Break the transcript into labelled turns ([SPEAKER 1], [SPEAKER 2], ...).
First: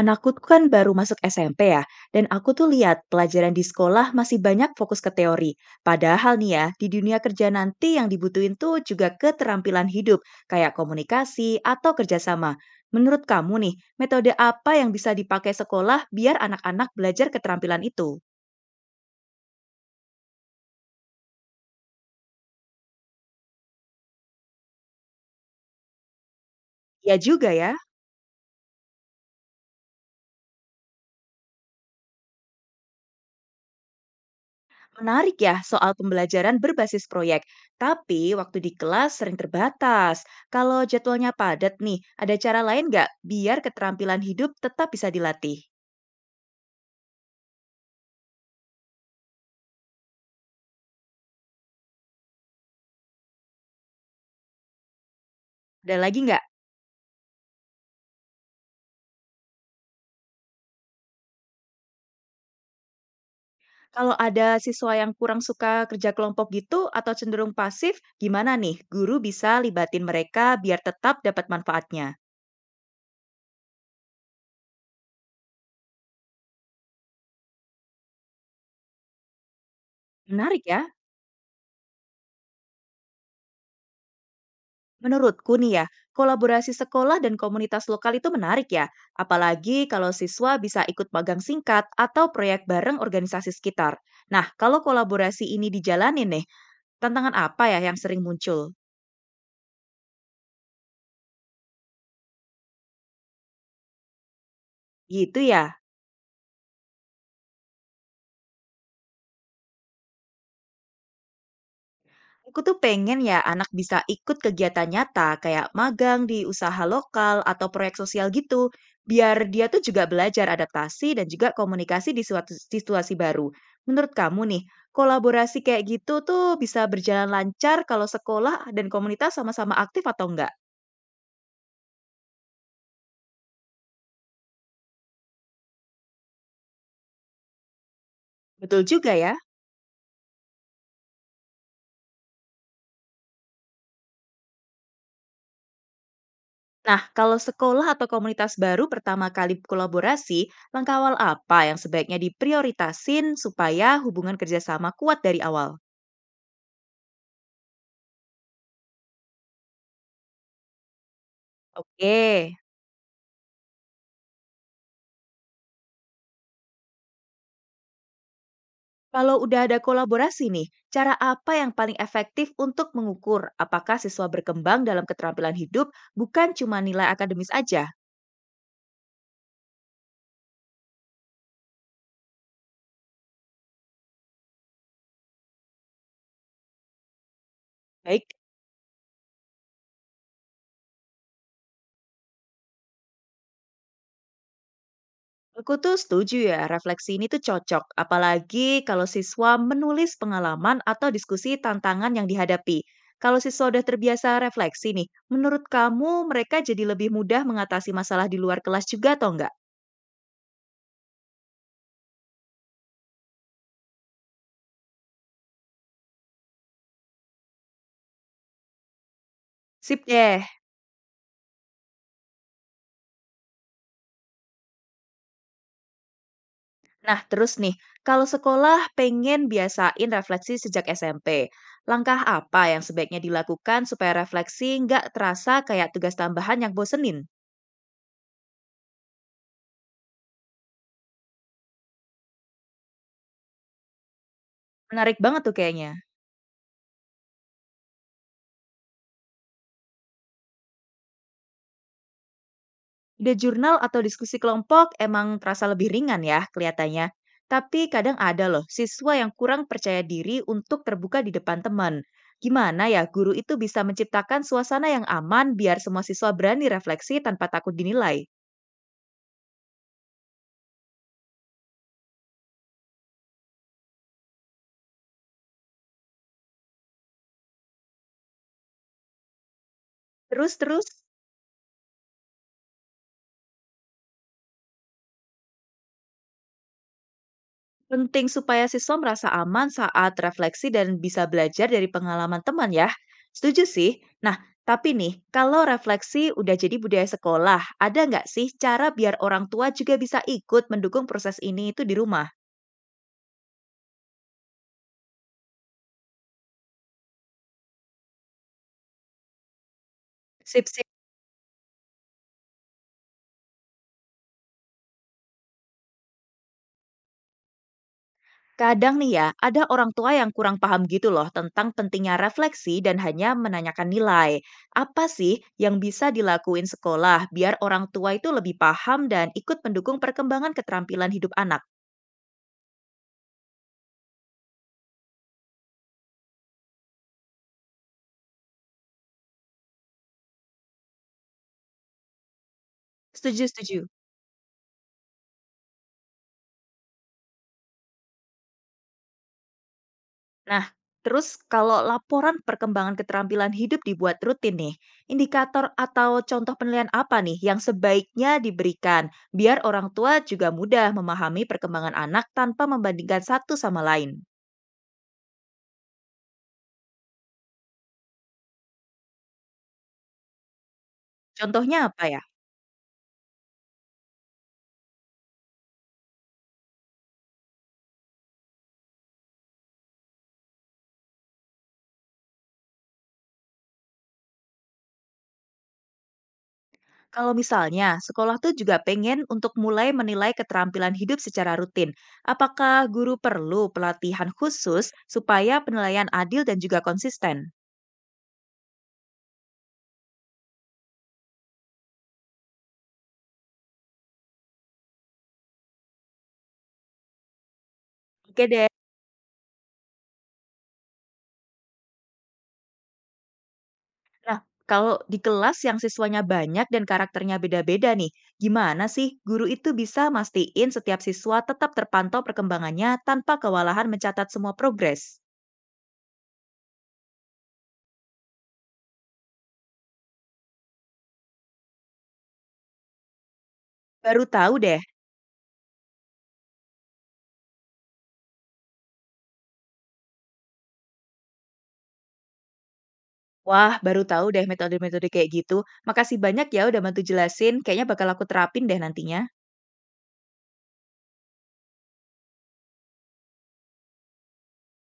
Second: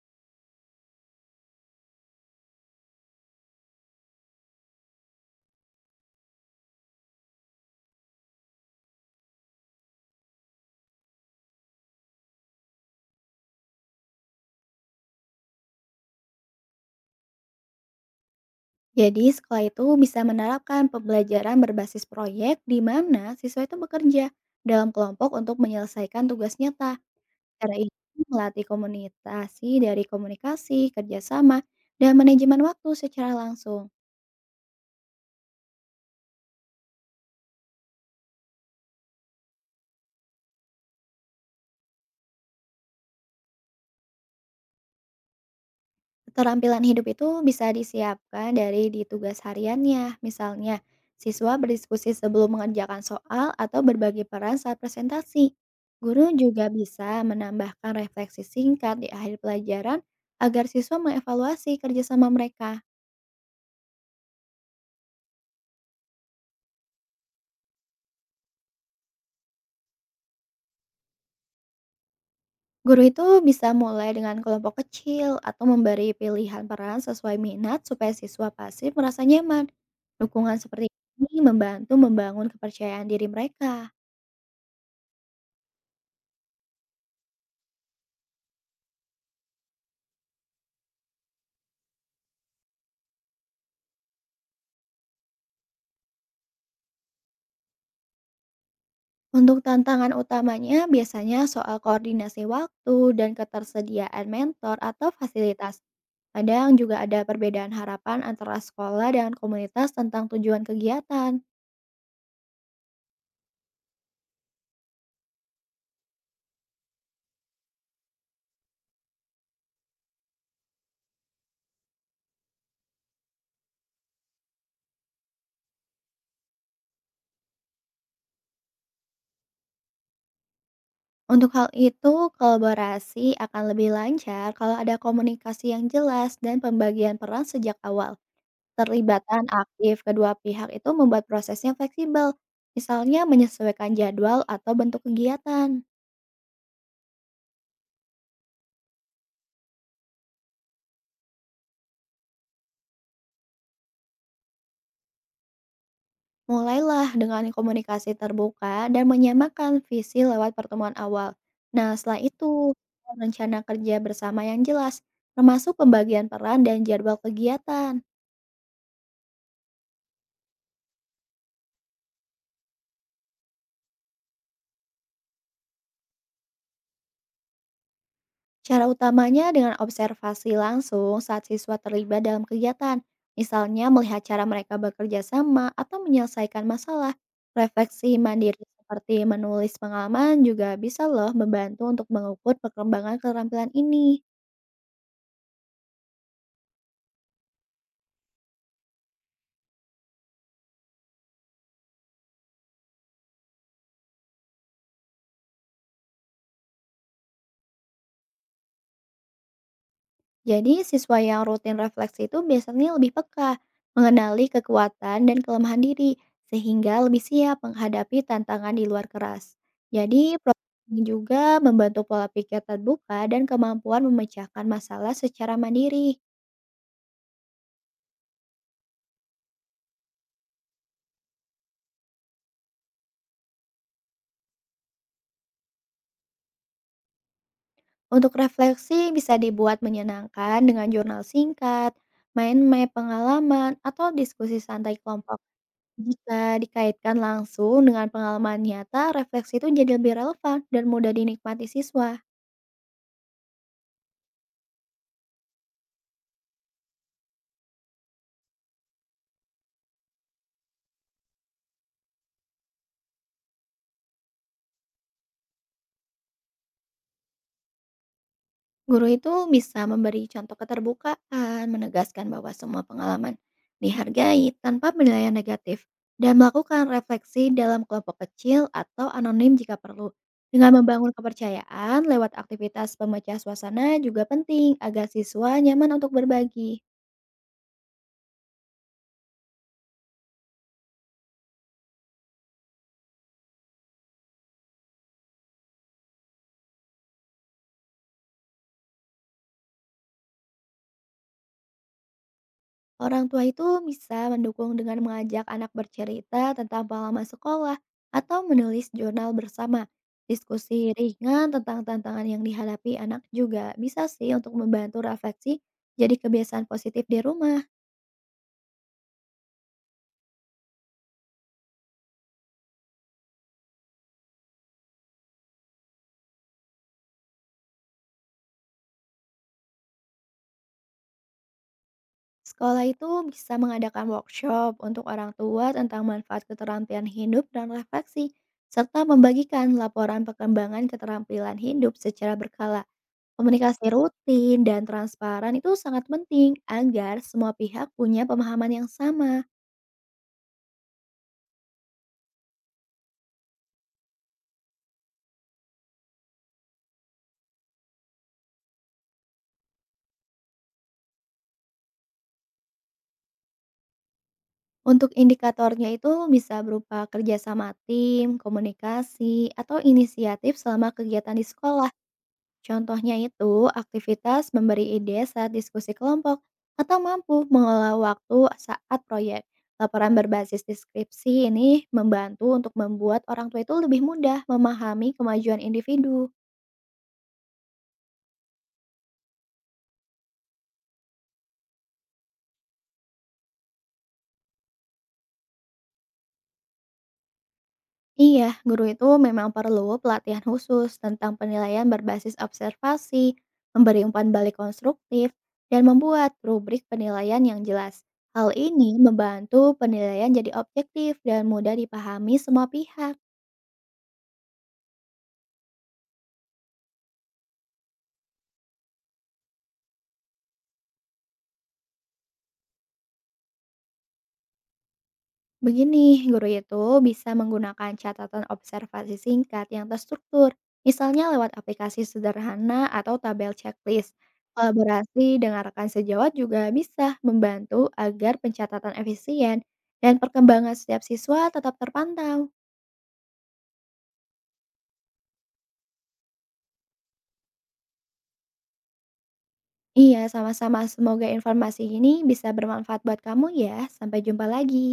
[SPEAKER 1] Anakku tuh kan baru masuk SMP ya, dan aku tuh lihat pelajaran di sekolah masih banyak fokus ke teori. Padahal nih ya, di dunia kerja nanti yang dibutuhin tuh juga keterampilan hidup, kayak komunikasi atau kerjasama. Menurut kamu nih, metode apa yang bisa dipakai sekolah biar anak-anak belajar keterampilan itu?
[SPEAKER 2] Jadi sekolah itu bisa menerapkan pembelajaran berbasis proyek di mana siswa itu bekerja dalam kelompok untuk menyelesaikan tugas nyata.
[SPEAKER 1] Ya juga
[SPEAKER 2] Cara
[SPEAKER 1] ya.
[SPEAKER 2] ini melatih komunikasi dari komunikasi, kerjasama, dan manajemen waktu secara langsung.
[SPEAKER 1] Menarik ya soal pembelajaran berbasis proyek, tapi waktu di kelas sering terbatas. Kalau jadwalnya padat nih, ada cara lain nggak biar keterampilan hidup tetap bisa dilatih?
[SPEAKER 2] Keterampilan hidup itu bisa disiapkan dari tugas hariannya, misalnya siswa berdiskusi sebelum mengerjakan soal atau berbagi peran saat presentasi.
[SPEAKER 1] Ada lagi
[SPEAKER 2] Guru
[SPEAKER 1] nggak?
[SPEAKER 2] juga bisa menambahkan refleksi singkat di akhir pelajaran agar siswa mengevaluasi kerjasama mereka.
[SPEAKER 1] Kalau ada siswa yang kurang suka kerja kelompok gitu atau cenderung pasif, gimana nih guru bisa libatin mereka biar tetap dapat manfaatnya?
[SPEAKER 2] Guru itu bisa mulai dengan kelompok kecil atau memberi pilihan peran sesuai minat supaya siswa pasif merasa nyaman. Dukungan
[SPEAKER 1] Menarik
[SPEAKER 2] seperti
[SPEAKER 1] ya?
[SPEAKER 2] ini membantu membangun kepercayaan diri mereka.
[SPEAKER 1] Menurutku nih ya, kolaborasi sekolah dan komunitas lokal itu menarik ya, apalagi kalau siswa bisa ikut magang singkat atau proyek bareng organisasi sekitar. Nah, kalau kolaborasi ini dijalanin nih, tantangan apa ya yang sering muncul?
[SPEAKER 2] Untuk tantangan utamanya biasanya soal koordinasi waktu dan ketersediaan mentor atau
[SPEAKER 1] Gitu ya.
[SPEAKER 2] fasilitas. Kadang juga ada perbedaan harapan antara sekolah dan komunitas tentang tujuan kegiatan.
[SPEAKER 1] Aku tuh pengen ya anak bisa ikut kegiatan nyata kayak magang di usaha lokal atau proyek sosial gitu, biar dia tuh juga belajar adaptasi dan juga komunikasi di suatu situasi baru. Menurut kamu nih, kolaborasi kayak gitu tuh bisa berjalan lancar kalau sekolah dan komunitas sama-sama aktif atau enggak?
[SPEAKER 2] Untuk hal itu, kolaborasi akan lebih lancar kalau ada komunikasi yang jelas dan pembagian peran sejak awal.
[SPEAKER 1] Betul juga ya.
[SPEAKER 2] Terlibatan aktif kedua pihak itu membuat prosesnya fleksibel, misalnya menyesuaikan jadwal atau bentuk kegiatan.
[SPEAKER 1] Nah, kalau sekolah atau komunitas baru pertama kali kolaborasi, langkah awal apa yang sebaiknya diprioritasin supaya hubungan kerjasama kuat dari awal?
[SPEAKER 2] Mulailah dengan komunikasi terbuka dan menyamakan visi lewat pertemuan awal. Nah,
[SPEAKER 1] Oke.
[SPEAKER 2] setelah itu, rencana kerja bersama yang jelas, termasuk pembagian peran dan jadwal kegiatan.
[SPEAKER 1] Kalau udah ada kolaborasi nih, cara apa yang paling efektif untuk mengukur apakah siswa berkembang dalam keterampilan hidup bukan cuma nilai akademis aja?
[SPEAKER 2] Cara utamanya dengan observasi langsung saat siswa terlibat dalam kegiatan, misalnya melihat cara mereka bekerja sama atau menyelesaikan masalah. Refleksi
[SPEAKER 1] Baik,
[SPEAKER 2] mandiri seperti menulis pengalaman juga bisa loh membantu untuk mengukur perkembangan keterampilan ini.
[SPEAKER 1] aku tuh setuju ya, refleksi ini tuh cocok, apalagi kalau siswa menulis pengalaman atau diskusi tantangan yang dihadapi. Kalau siswa udah terbiasa refleksi nih, menurut kamu mereka jadi lebih mudah mengatasi masalah di luar kelas juga atau enggak?
[SPEAKER 2] Jadi, siswa yang rutin refleksi itu biasanya lebih peka, mengenali kekuatan dan kelemahan diri, sehingga lebih siap menghadapi tantangan di luar keras.
[SPEAKER 1] Sip
[SPEAKER 2] Jadi,
[SPEAKER 1] deh.
[SPEAKER 2] proses ini juga membantu pola pikir terbuka dan kemampuan memecahkan masalah secara mandiri.
[SPEAKER 1] Nah, terus nih, kalau sekolah pengen biasain refleksi sejak SMP, langkah apa yang sebaiknya dilakukan supaya refleksi nggak terasa kayak tugas tambahan yang bosenin?
[SPEAKER 2] Untuk refleksi bisa dibuat menyenangkan dengan jurnal singkat, main map pengalaman, atau diskusi santai
[SPEAKER 1] Menarik
[SPEAKER 2] kelompok.
[SPEAKER 1] banget tuh kayaknya.
[SPEAKER 2] Jika dikaitkan langsung dengan pengalaman nyata, refleksi itu jadi lebih relevan dan mudah dinikmati siswa.
[SPEAKER 1] Ide jurnal atau diskusi kelompok emang terasa lebih ringan ya kelihatannya. Tapi kadang ada loh siswa yang kurang percaya diri untuk terbuka di depan teman. Gimana ya guru itu bisa menciptakan suasana yang aman biar semua siswa berani refleksi tanpa takut dinilai?
[SPEAKER 2] Guru itu bisa memberi contoh keterbukaan, menegaskan bahwa semua pengalaman dihargai tanpa penilaian negatif, dan melakukan refleksi dalam kelompok kecil atau anonim jika perlu. Dengan
[SPEAKER 1] Terus-terus?
[SPEAKER 2] membangun kepercayaan lewat aktivitas pemecah suasana juga penting agar siswa nyaman untuk berbagi.
[SPEAKER 1] Penting supaya siswa merasa aman saat refleksi dan bisa belajar dari pengalaman teman ya. Setuju sih. Nah, tapi nih, kalau refleksi udah jadi budaya sekolah, ada nggak sih cara biar orang tua juga bisa ikut mendukung proses ini itu di rumah?
[SPEAKER 2] Orang tua itu bisa mendukung dengan mengajak anak bercerita tentang pengalaman sekolah atau menulis jurnal bersama.
[SPEAKER 1] Sip, sip.
[SPEAKER 2] Diskusi ringan tentang tantangan yang dihadapi anak juga bisa sih untuk membantu refleksi jadi kebiasaan positif di rumah.
[SPEAKER 1] Kadang nih ya, ada orang tua yang kurang paham gitu loh tentang pentingnya refleksi dan hanya menanyakan nilai. Apa sih yang bisa dilakuin sekolah biar orang tua itu lebih paham dan ikut mendukung perkembangan keterampilan hidup anak?
[SPEAKER 2] Sekolah itu bisa mengadakan workshop untuk orang tua tentang manfaat keterampilan hidup dan refleksi, serta membagikan laporan perkembangan keterampilan hidup secara berkala.
[SPEAKER 1] Setuju, setuju.
[SPEAKER 2] Komunikasi rutin dan transparan itu sangat penting agar semua pihak punya pemahaman yang sama.
[SPEAKER 1] Nah, terus kalau laporan perkembangan keterampilan hidup dibuat rutin nih, indikator atau contoh penilaian apa nih yang sebaiknya diberikan biar orang tua juga mudah memahami perkembangan anak tanpa membandingkan satu sama lain?
[SPEAKER 2] Untuk indikatornya itu bisa berupa kerjasama tim, komunikasi, atau inisiatif selama kegiatan di
[SPEAKER 1] Contohnya
[SPEAKER 2] sekolah.
[SPEAKER 1] apa ya?
[SPEAKER 2] Contohnya itu aktivitas memberi ide saat diskusi kelompok atau mampu mengelola waktu saat proyek. Laporan berbasis deskripsi ini membantu untuk membuat orang tua itu lebih mudah memahami kemajuan individu.
[SPEAKER 1] Kalau misalnya sekolah tuh juga pengen untuk mulai menilai keterampilan hidup secara rutin, apakah guru perlu pelatihan khusus supaya penilaian adil dan juga konsisten?
[SPEAKER 2] Iya, guru itu memang perlu pelatihan khusus tentang penilaian berbasis observasi, memberi umpan balik konstruktif, dan membuat rubrik penilaian yang jelas.
[SPEAKER 1] Oke
[SPEAKER 2] Hal
[SPEAKER 1] deh.
[SPEAKER 2] ini membantu penilaian jadi objektif dan mudah dipahami semua pihak.
[SPEAKER 1] Nah, kalau di kelas yang siswanya banyak dan karakternya beda-beda nih, gimana sih guru itu bisa mastiin setiap siswa tetap terpantau perkembangannya tanpa kewalahan mencatat semua progres?
[SPEAKER 2] Begini, guru itu bisa menggunakan catatan observasi singkat yang terstruktur, misalnya lewat aplikasi sederhana atau tabel checklist.
[SPEAKER 1] Baru tahu deh.
[SPEAKER 2] Kolaborasi dengan rekan sejawat juga bisa membantu agar pencatatan efisien dan perkembangan setiap siswa tetap terpantau.
[SPEAKER 1] Wah, baru tahu deh metode-metode kayak gitu. Makasih banyak ya udah bantu jelasin. Kayaknya bakal aku terapin deh nantinya.
[SPEAKER 2] Iya, sama-sama. Semoga informasi ini bisa bermanfaat buat kamu ya. Sampai jumpa lagi.